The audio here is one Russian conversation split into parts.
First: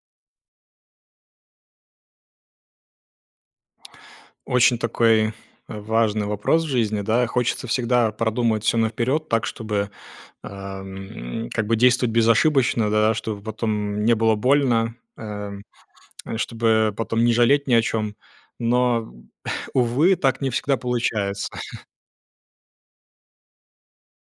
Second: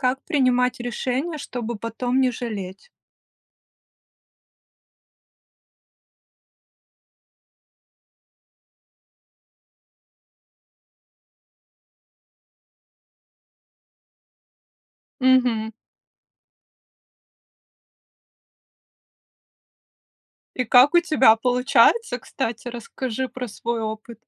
Как принимать решения, чтобы потом не жалеть? Очень такой важный вопрос в жизни, да. Хочется всегда продумать всё наперед так, чтобы, а, м, как бы действовать безошибочно, да, чтобы потом не было больно, э, Мгм. чтобы потом не жалеть ни о чём. Но, увы, так не И всегда как у тебя получается. получается, кстати? Расскажи про свой опыт.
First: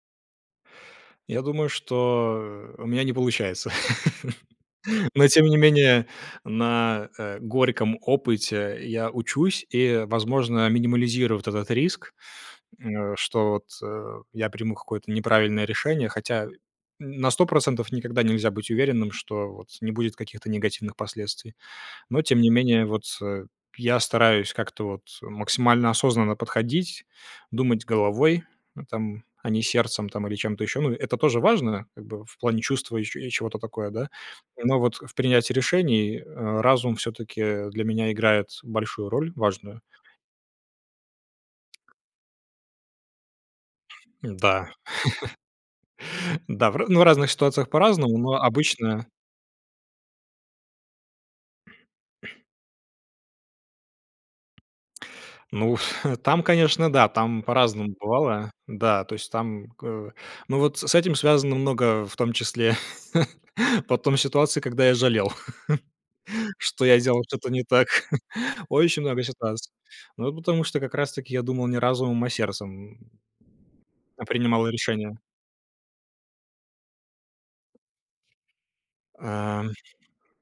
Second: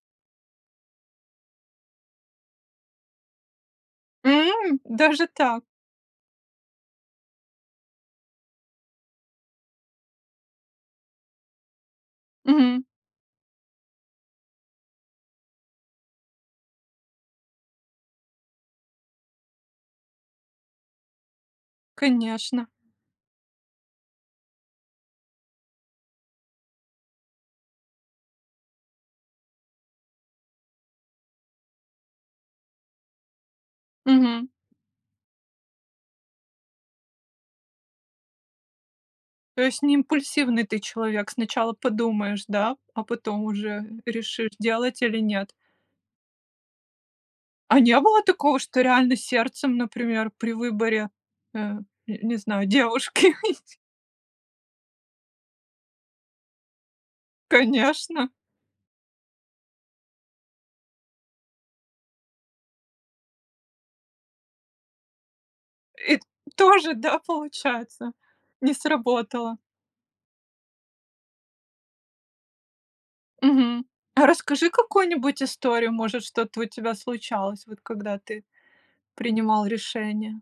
Я думаю, что, э, у меня не получается. М, даже Но, тем не так! менее, на, э, горьком опыте я учусь и, возможно, минимализирую вот этот риск, М. м, э, что вот я приму какое-то неправильное решение, хотя на 100 % никогда нельзя быть уверенным, что вот не будет каких-то негативных последствий. Но, тем не Конечно. менее, вот, э, я стараюсь как-то вот максимально осознанно подходить, думать головой там, а не сердцем там или чем-то еще. Ну, это тоже важно, как бы в плане чувства и че и чего-то такое, да. Мгм. Но вот в принятии решений, э, разум всё-таки для меня играет большую роль, То есть важную. не импульсивный ты человек? Сначала подумаешь, да, а потом уже решишь, Да. делать или нет. Да. Да, в ра ну, в разных ситуациях А не по-разному, было но такого, что обычно реально сердцем, например, при выборе, э, н не знаю, девушки? Ну, там, конечно, да. Там по-разному Конечно! бывало. Да, то есть там гэ Ну, вот с с этим связано много, в том числе, потом ситуаций, когда я жалел, И что тоже, я да, делал что-то не так. получается? Не Очень много сработало. ситуаций. Ну, потому что как раз таки я думал не разумом, а сердцем, Мгм. А м, принимал расскажи решения. какую-нибудь историю, может, что-то у тебя случалось, вот когда ты принимал Ам. решения.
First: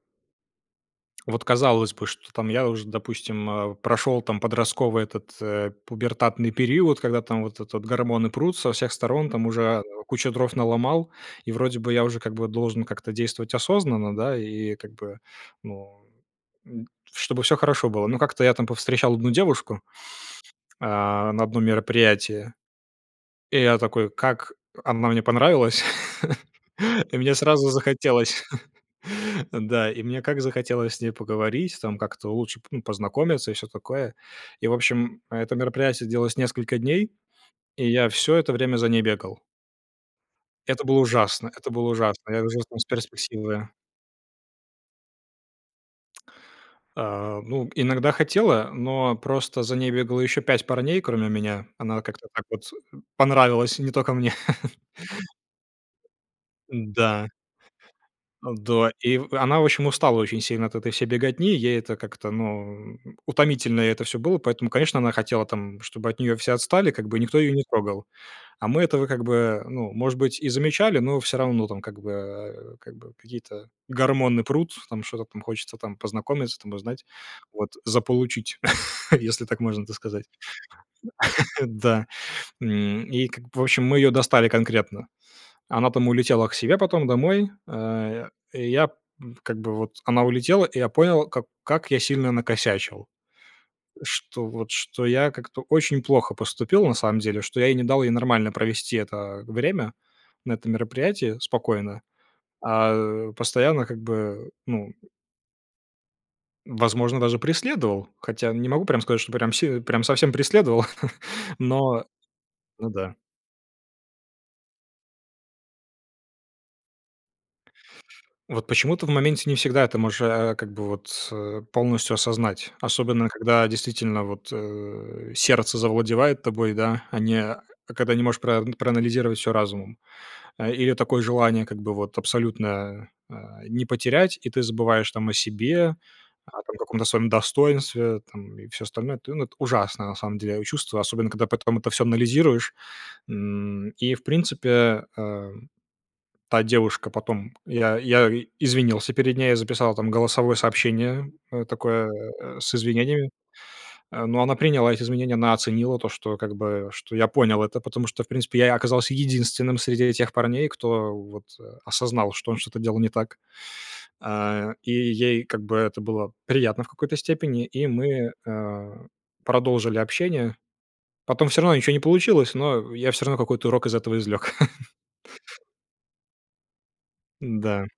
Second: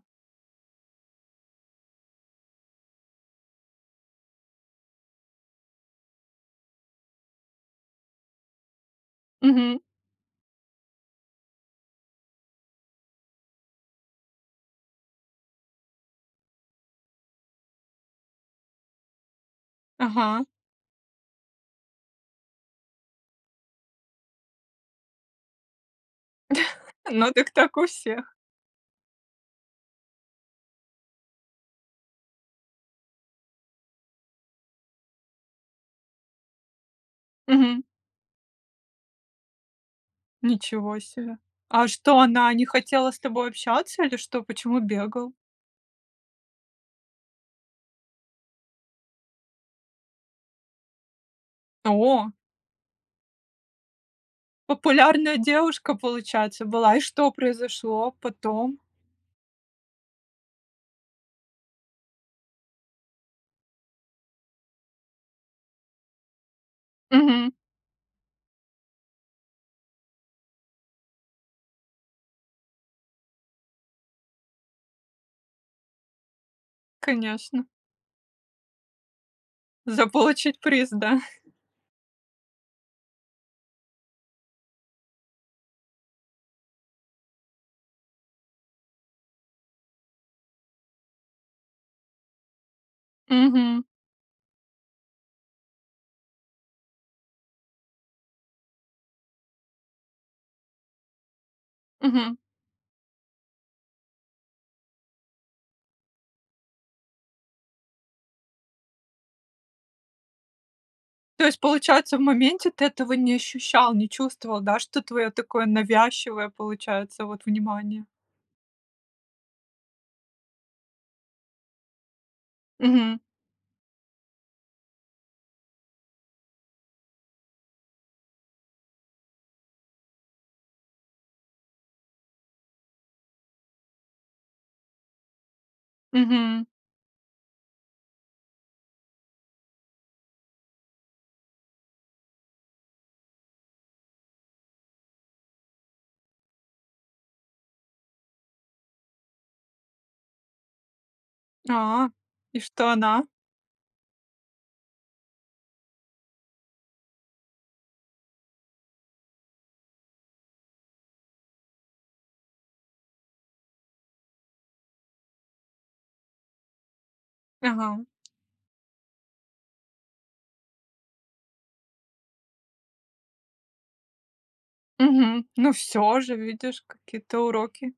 Вот казалось бы, что, там, я уже, допустим, э, прошел там подростковый этот, э, пубертатный период, когда, там, вот этот гормоны прут со всех сторон, там Мгм. уже кучу дров наломал, и вроде бы я уже как бы должен как-то действовать осознанно, да, и как бы, ну н чтобы всё хорошо было. Но как-то я там повстречал одну девушку, Ага. а, на одном мероприятии, и я такой как она мне понравилась, и Ну мне так сразу так у всех! захотелось, да, и мне как захотелось с ней поговорить, там, как-то лучше п ну познакомиться и всё такое. И, в общем, это мероприятие длилось несколько дней, Мгм. и я всё это время за ней бегал. Это было Ничего себе! ужасно. Это А было что, ужасно. Я она жил не там с хотела с тобой перспективою. общаться или что? Почему бегал? А, ну, иногда хотела, но просто за ней бегало еще 5 парней кроме меня. Она как-то О! так вот понравилась не только мне. Популярная девушка, получается, была. И Да. что произошло потом? Да. И в она, в общем, устала очень сильно от этой всей беготни. Ей это как-то, ну, утомительно ей это всё было. Поэтому конечно она хотела, там, чтобы от нее все отстали, как бы, никто Мгм. ее не трогал. А мы этого как бы, ну, может быть, и замечали, но всё равно, там, как бы, э, как бы какие-то гормоны прут, там, что-то там хочется, там, познакомиться, там узнать. Конечно. Вот. Заполучить, если так можно так сказать. Заполучить приз, да? Да. М, и как бы, в общем, мы ее достали конкретно. Она, там, улетела к себе потом домой. А я как бы вот она улетела, и я понял, как как я сильно накосячил. Мгм. Что вот, что я как-то очень плохо поступил, на самом деле, что я ей не дал ей нормально провести это время на этом мероприятии спокойно, Мгм. а постоянно как бы, ну возможно, даже преследовал. Хотя не могу прям сказать, что прям си прям совсем преследовал, То есть, но получается, в моменте ты ну этого да. не ощущал, не чувствовал, да, что твое такое навязчивое получается вот внимание? Вот почему-то в моменте не всегда это можешь, а, как бы вот, э, полностью осознать, Мгм. особенно когда действительно вот, э, сердце завладевает тобой, да, а не а когда не можешь прав проанализировать всё разумом. Э, или такое желание как бы вот абсолютно, а, не потерять, и ты забываешь, там, о себе, о Мгм. там каком-то своем достоинстве, там, и всё остальное. Ну эт ну это ужасно, на самом деле, а чувство, особенно когда потом это всё анализируешь н и, в принципе, а та девушка потом я я извинился перед ней, я записал там голосовое сообщение, э, А, такое, э, и с что она? извинениями, э, но она приняла эти извинения. Она оценила то, что как бы что я понял это, потому что, в принципе, я оказался единственным среди этих парней, кто вот а осознал, что он что-то делал не так а и ей как бы это было приятно в какой-то степени, и Ага. мы, а, продолжили общение. Потом всё равно ничего не получилось, но я всё равно какой-то урок из этого извлек. Мгм. Ну всё уже, видишь, какие-то Да. уроки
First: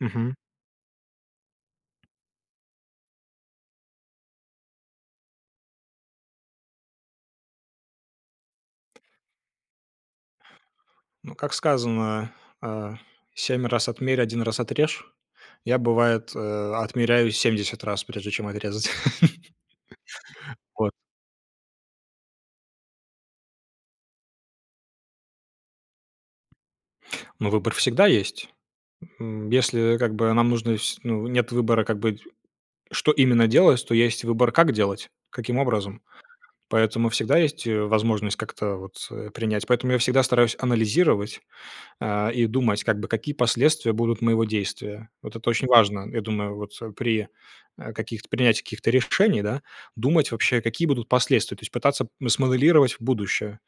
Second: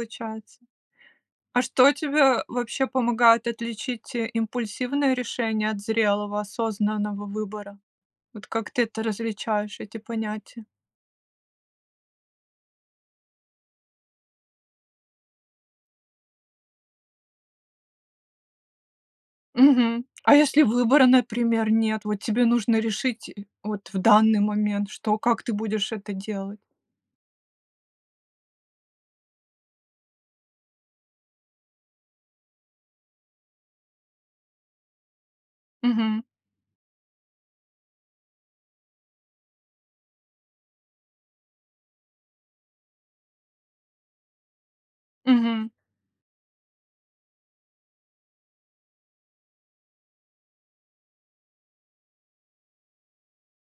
Мгм. А что тебе вообще помогает отличить импульсивные решения от зрелого осознанного выбора? Вот как ты это различаешь, эти понятия? Ну, как сказано, а: "Cемь раз отмерь, один раз отрежь". Я, бывает, э, отмеряю 70 раз, прежде чем отрезать. Мгм. А если Вот. выбора, например, нет, вот тебе нужно решить вот в данный момент, что, как ты будешь это делать? Ну, выбор всегда есть! М, если, как бы, нам нужно с ну нет выбора, как бы, что именно делать, то есть выбор, как делать, каким образом. Мгм. Поэтому всегда есть, э, возможность как-то вот, э, принять. Поэтому я всегда стараюсь анализировать, а, и думать, как бы, какие последствия будут моего действия. Вот это очень Мгм. важно, я думаю вот при, а, каких-то принятии каких-то решений, да, думать вообще, какие будут последствия. То есть, пытаться смоделировать будущее.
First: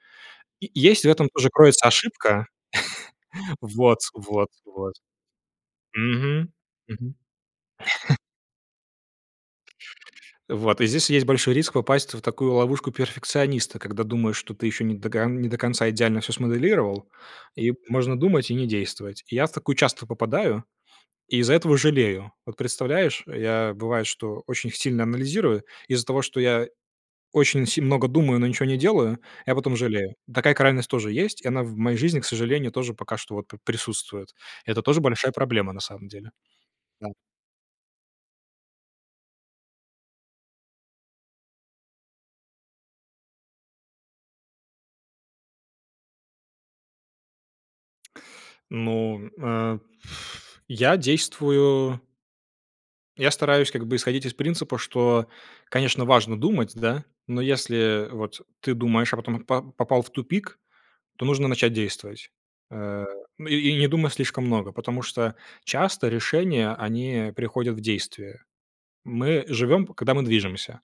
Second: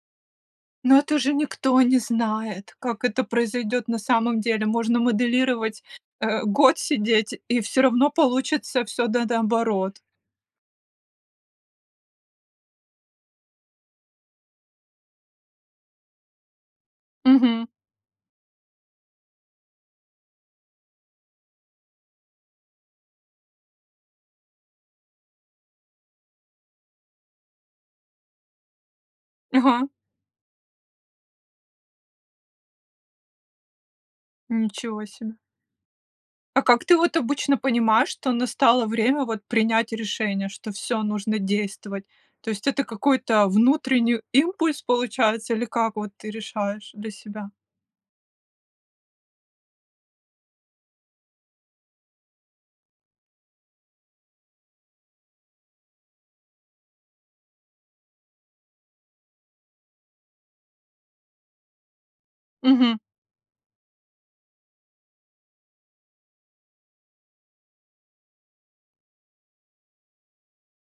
И Ну есть в это этом же тоже никто кроется не ошибка знает, как это произойдет на Вот, самом вот, деле. вот. Можно моделировать, э, Мгм! год Мгм. сидеть, и всё равно получится всё до наоборот. Вот и здесь есть большой риск попасть вот в такую ловушку перфекциониста, когда думаешь, что ты еще не дога не до конца идеально всё смоделировал, Мгм. и можно думать и не действовать. Я в такую часто попадаю и из-за этого жалею. Вот представляешь, я, бывает, что очень сильно анализирую, и из-за того, что я очень си много думаю, но ничего не делаю, я потом Ага. жалею. Такая крайность тоже есть, и она в моей жизни, к сожалению, тоже пока что вот п присутствует. Это тоже Ничего большая себе! проблема, на самом деле. А как ты Да. вот обычно понимаешь, что настало время вот принять решение, что всё нужно действовать? То есть, это какой-то внутренний импульс, получается, или как вот ты решаешь для себя? Ну, э, я действую я стараюсь как бы исходить из принципа, что, конечно, важно думать, да? Но если вот ты думаешь, а потом по попал в тупик, то нужно начать действовать. Мгм. Э, ну и и не думай слишком много. Потому что часто решения они, э, приходят в действие. Мы живем, когда мы движемся.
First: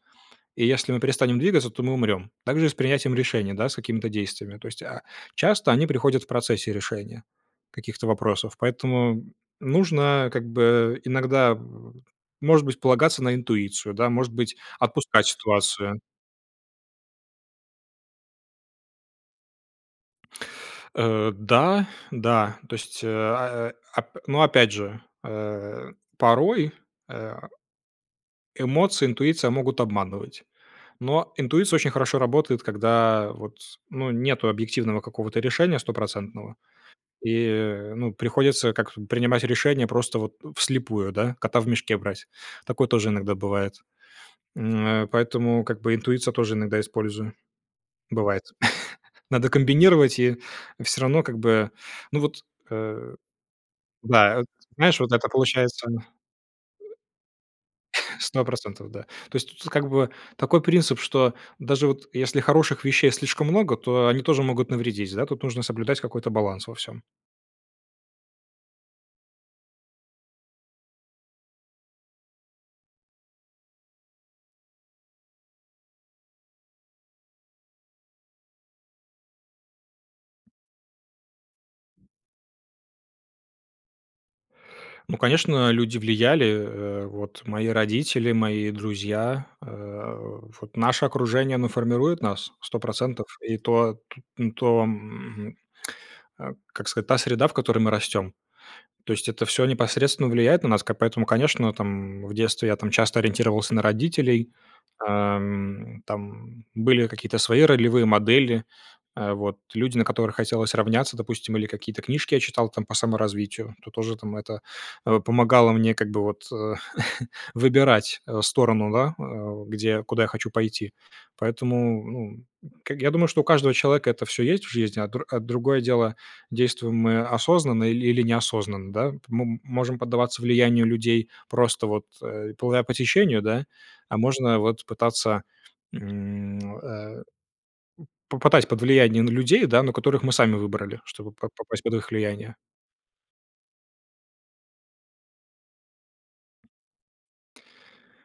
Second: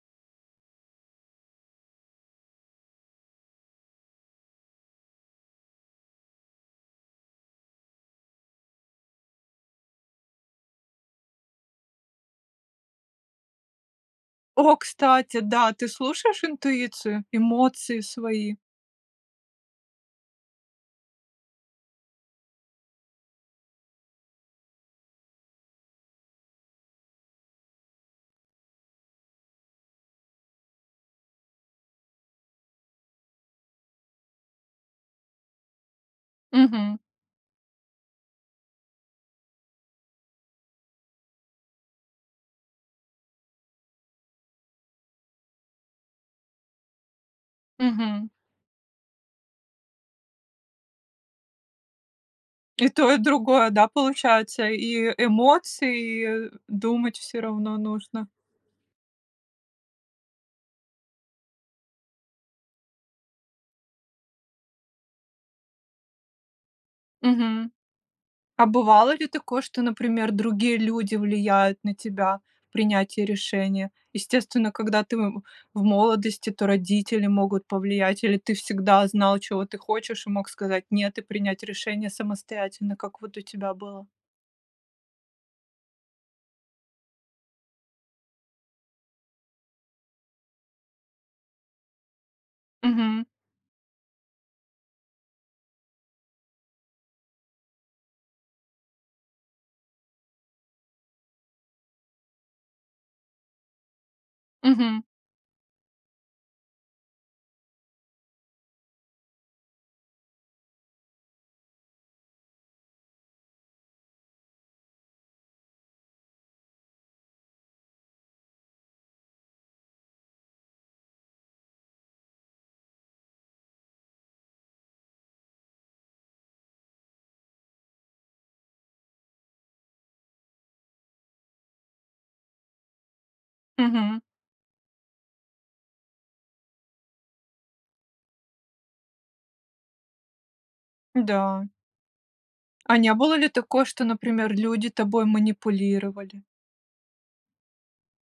И если мы перестанем двигаться, то мы умрем. Так же и с принятием решений, да, с какими-то действиями. То есть, а, часто они приходят в процессе решения каких-то вопросов. Поэтому нужно как бы иногда, может быть, полагаться на интуицию, да, может быть, О, отпускать кстати, да. Ты ситуацию. слушаешь интуицию, эмоции свои? Э, да, да. То есть, а, э, а. Ну, опять же, э, порой, э, эмоции, интуиция могут обманывать. Но интуиция очень хорошо работает, когда вот, ну, нету объективного какого-то решения стопроцентного. Мгм. И э, ну, приходится как принимать решения просто вот вслепую, да, кота в мешке брать. Такое тоже иногда бывает. М, а, поэтому как бы интуицию я тоже иногда использую. Мгм. Бывает. Надо комбинировать, и всё равно как бы ну вот, И то э и другое, да, Да, получается? знаешь, вот И это получается эмоции, и думать всё равно нужно. 100 %, да. То есть тут как бы такой принцип, что даже вот если хороших вещей слишком много, то они тоже могут навредить, да? Тут нужно соблюдать какой-то баланс во всём. Мгм. А бывало ли такое, что, например, другие люди влияют на тебя в принятии решения? Естественно, когда ты в в молодости, то родители могут повлиять, или ты всегда знал, чего ты хочешь, и мог сказать: "Нет,"- и принять решение самостоятельно. Как вот у тебя было? Ну, конечно, люди влияли. Э, вот мои родители, мои друзья. Э, вот наше окружение, оно формирует нас, сто Мгм. процентов, и то т и то, м, э- как сказать- та среда, в которой мы растем. То есть, это всё непосредственно влияет на нас как, поэтому, конечно, там, м, в детстве я, там, часто ориентировался на родителей, Мгм. ам. Там были какие-то свои ролевые модели, а, вот. Люди, на которых хотелось равняться, допустим, или какие-то книжки я читал, там, по саморазвитию. Это тоже, там, это, э, помогало мне как бы вот, э, выбирать, э, сторону, да, э, где я куда я хочу пойти. Поэтому, ну, к я думаю, что у каждого человека это всё есть в жизни, а др а другое дело, действуем мы осознанно или или неосознанно, да. М мы можем поддаваться влиянию людей просто вот, э, плывя по течению, да? А Мгм. можно вот пытаться, м, э, м, попадать под влияние, ну, людей, да, но которых мы сами выбрали, чтобы по по Да. попасть под их влияние. А не было ли такое, что, например, люди тобой манипулировали?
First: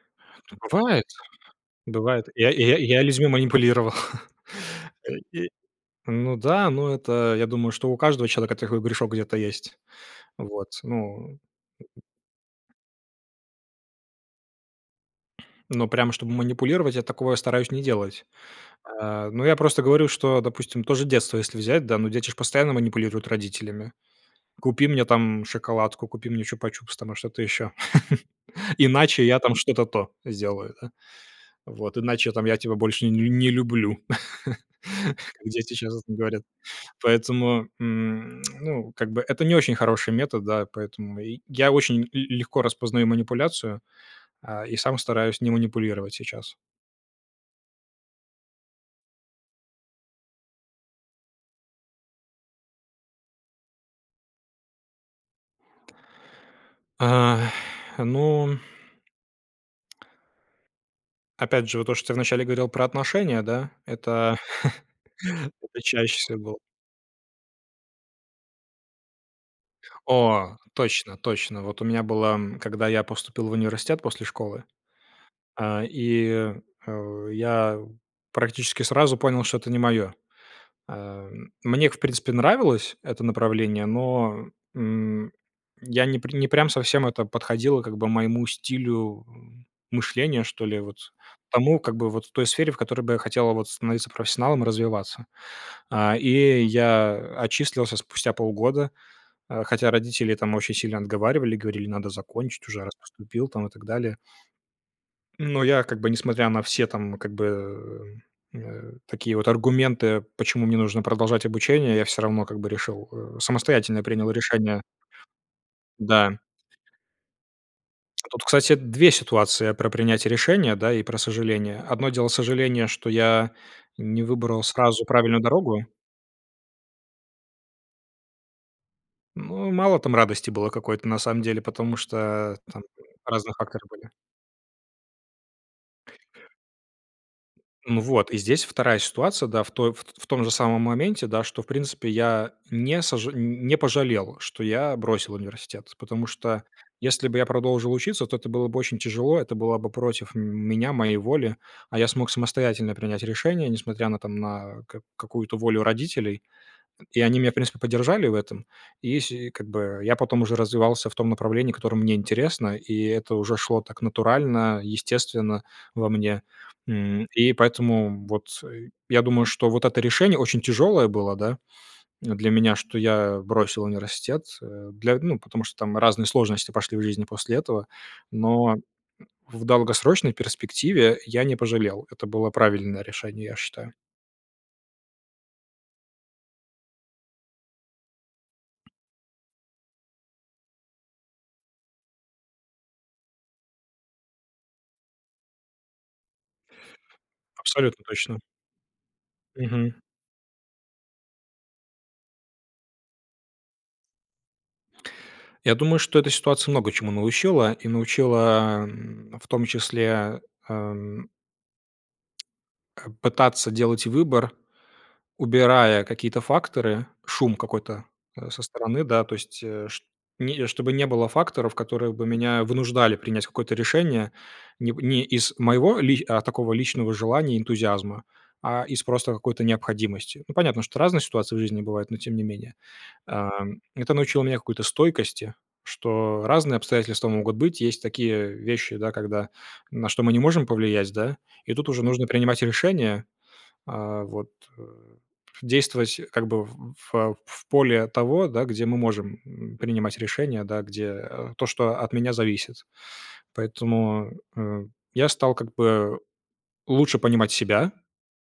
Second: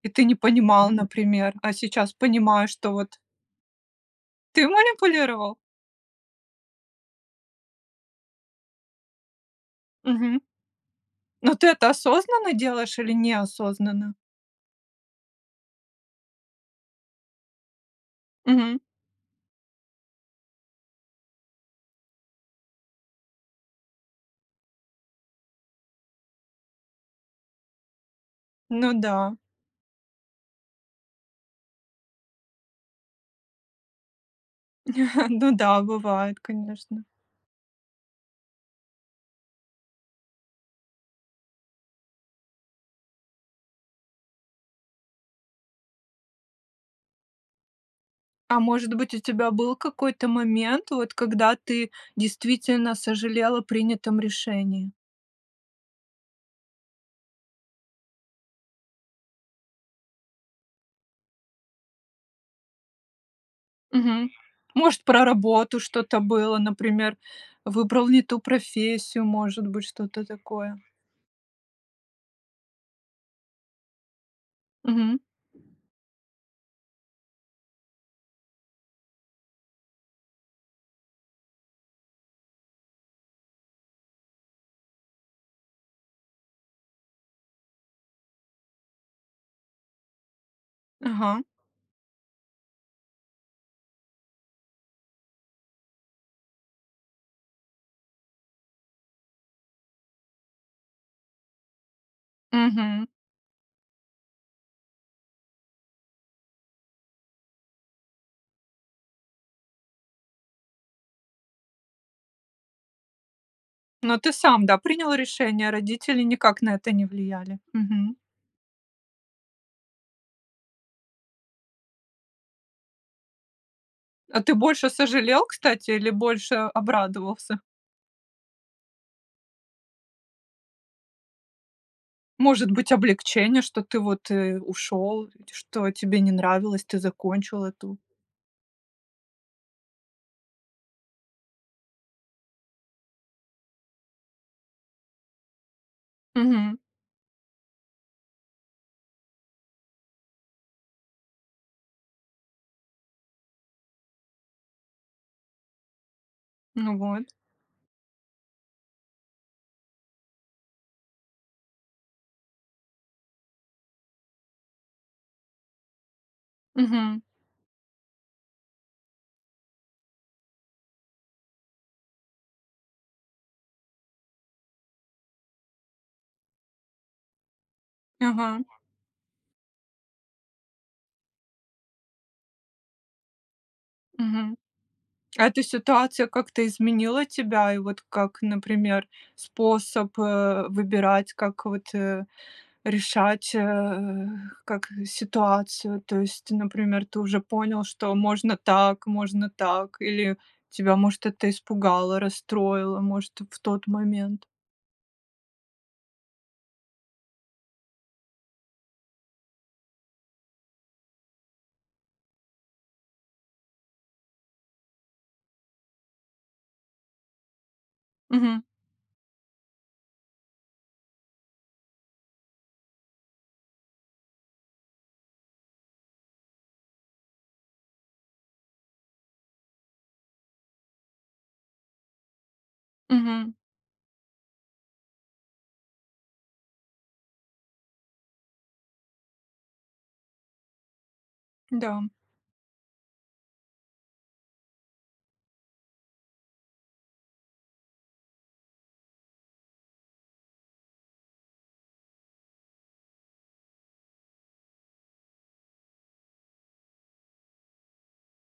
И ты не понимал, Бывает. например. А сейчас Бывает. Я, и понимаешь, я и что я вот людьми манипулировал. Ты Окей. манипулировал? Ну да. Ну, это я думаю, что у каждого человека такой грешок где-то есть. Мгм. Вот, ну Но ты это осознанно делаешь или неосознанно? Ну, прям чтобы манипулировать, я такого стараюсь не делать. Мгм. Э, ну, я просто говорю, что, допустим, то же детство если взять, да, ну, дети ж постоянно манипулируют родителями: купи мне, там, шоколадку, купи мне чупа-чупс, там, что-то ещё. Ну Иначе да. я, там, что-то то сделаю, да? Вот. Иначе, там, я тебя больше нель не люблю, как Ну дети да, часто бывает, говорят. конечно. Поэтому, м, ну, как бы, это не очень хороший метод, да, и поэтому и я очень л легко распознаю манипуляцию, э, и сам стараюсь не манипулировать сейчас. А может быть, у тебя был какой-то момент, вот, когда ты действительно сожалел о принятом решении? А, ну. Опять же, вот то, что ты вначале говорил про отношения, да, Мгм. это Может, про работу это чаще что-то всего было, был например, выбрал не ту профессию, может быть, что-то О! такое. Точно точно. Вот у меня было, м, когда я поступил в университет после школы, Мгм. а, и, э, я практически сразу понял, что это не моё. Эм, мне к в принципе, нравилось это направление, но, м, я не пр не прям совсем это подходило, как бы, моему стилю, м, мышления, что ли, вот, Ага. тому, как бы, вот той сфере, в которой бы я хотел, а, вот становиться профессионалом, развиваться. А, и я, э, отчислился спустя полгода, а, хотя родители, там, очень сильно отговаривали, говорили: "Надо закончить уже, раз Мгм. поступил", там, и так далее. Но я, как бы, несмотря на все, там, как бы, м, э, такие вот аргументы, почему мне нужно продолжать обучение, я всё равно, как бы, решил, э, самостоятельно Но принял ты сам, да, решение. принял решение, родители Да. никак на это не влияли. Мгм. Тут, кстати, 2 ситуации: про принятие решения, да, и про сожаление. 1 дело- сожаление, что я не А ты выбрал больше сразу правильную сожалел, дорогу кстати, или больше обрадовался? Ну, мало там радости было какой-то, на самом деле, потому что, Может там быть разные облегчение, что факторы ты были. вот, э, ушел, ть что тебе не нравилось, ты закончил эту Ну, вот. И здесь вторая ситуация, да, в той ф т ф т в том же самом моменте, да, что, в принципе, я не сожа н не пожалел, что я бросил университет, потому что Мгм. если бы я продолжил учиться, то это было бы очень тяжело, это была бы против меня, моей воли, а я смог самостоятельно принять решение, несмотря на там на к какую-то волю родителей. Ну И вот. они меня, в принципе, поддержали в этом, и, сь и как бы, я потом уже развивался в том направлении, которое мне интересно, и это уже шло так натурально, естественно во мне, Мгм. м. И поэтому вот, э, я думаю, что вот это решение очень тяжелое было, да, для меня, что я бросил университет, э, для, ну потому что там разные сложности пошли в жизни после этого, Ага. но в долгосрочной перспективе я не пожалел. Это было правильное решение, я считаю. Мгм. А эта ситуация как-то изменила тебя, и вот как, например, способ, э, выбирать, как вот, э, решать, э, как ситуацию, то есть, например, ты уже понял, Абсолютно что точно. можно так, можно Мгм. так, или тебя, может, это испугало, расстроило, может, в тот момент. Я думаю, что эта ситуация много чему научила, и научила, м, в том числе, эм пытаться делать выбор, убирая какие-то факторы, шум какой-то, э, со Мгм. стороны, да. То есть, э, чт не чтобы не было факторов, которые бы меня вынуждали принять какое-то решение не не из моего ли э, такого личного желания и энтузиазма, а из просто какой-то необходимости. Ну, понятно, что разные ситуации в жизни бывают, но, тем не менее, Мгм. ам, это научило меня какой-то стойкости, что разные обстоятельства могут быть. Есть такие вещи, да, когда на что мы не можем повлиять, да. И тут уже Да. нужно принимать решение, а, вот, э, действовать как бы в в в поле от того, да, где мы можем, м, принимать решения, да, где то, что от меня зависит. Поэтому, э, я стал как бы лучше понимать себя,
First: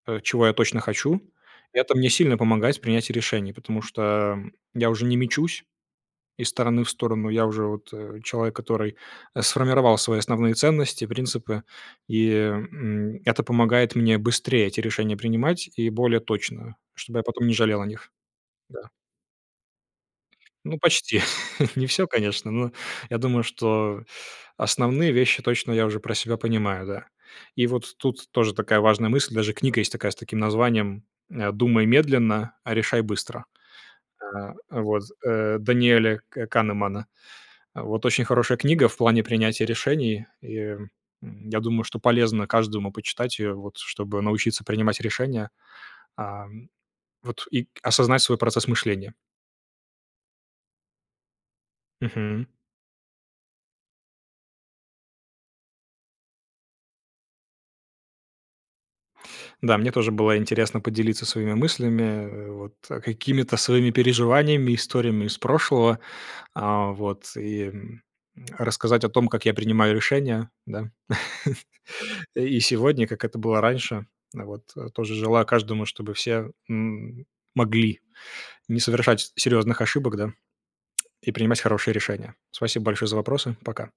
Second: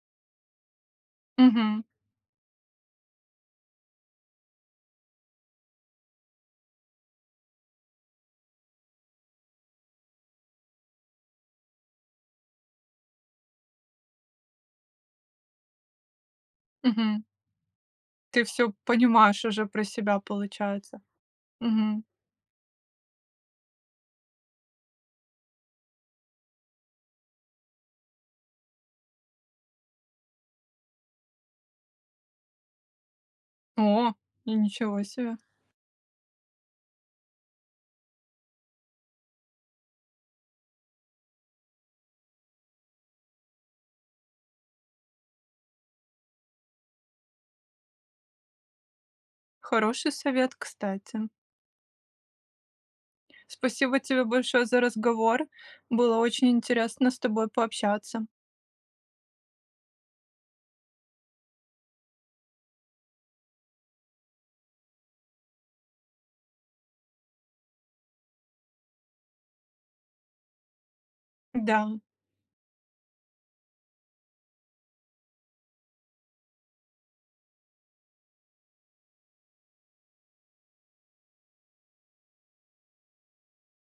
э, чего я точно хочу. Мгм. Это мне сильно помогает в принятии решений, потому что я уже не мечусь из стороны в сторону. Я уже вот, э, человек, который сформировал свои основные ценности, принципы, и, м, это помогает мне быстрее эти решения принимать и более точно, чтобы Мгм. я потом не жалел о них. Ты всё Да. понимаешь уже про себя, Ну, получается. почти. Не Мгм. всё, конечно, но я думаю, что основные вещи точно я уже про себя понимаю, да. И вот тут тоже такая важная мысль. Даже книга есть такая с таким названием, э, "Думай медленно, решай быстро". О, и А, ничего вот, себе! э, Даниэля К Канемана. Вот. Очень хорошая книга в плане принятия решений. И я думаю, что полезно каждому почитать ее, вот чтобы научиться принимать решения, а, вот, и осознать свой процесс мышления. Хороший совет, кстати! Мгм. Спасибо тебе большое за разговор! Было очень интересно с тобой пообщаться. Да, мне тоже было интересно поделиться своими мыслями, вот, какими-то своими переживаниями, историями из прошлого, а, вот, и рассказать о том, как я принимаю решения, да, Да. и сегодня, как это было раньше, вот. Тоже желаю каждому, чтобы все, м, могли не совершать с серьезных ошибок, да, и принимать хорошие решения. Спасибо большое за вопросы. Пока.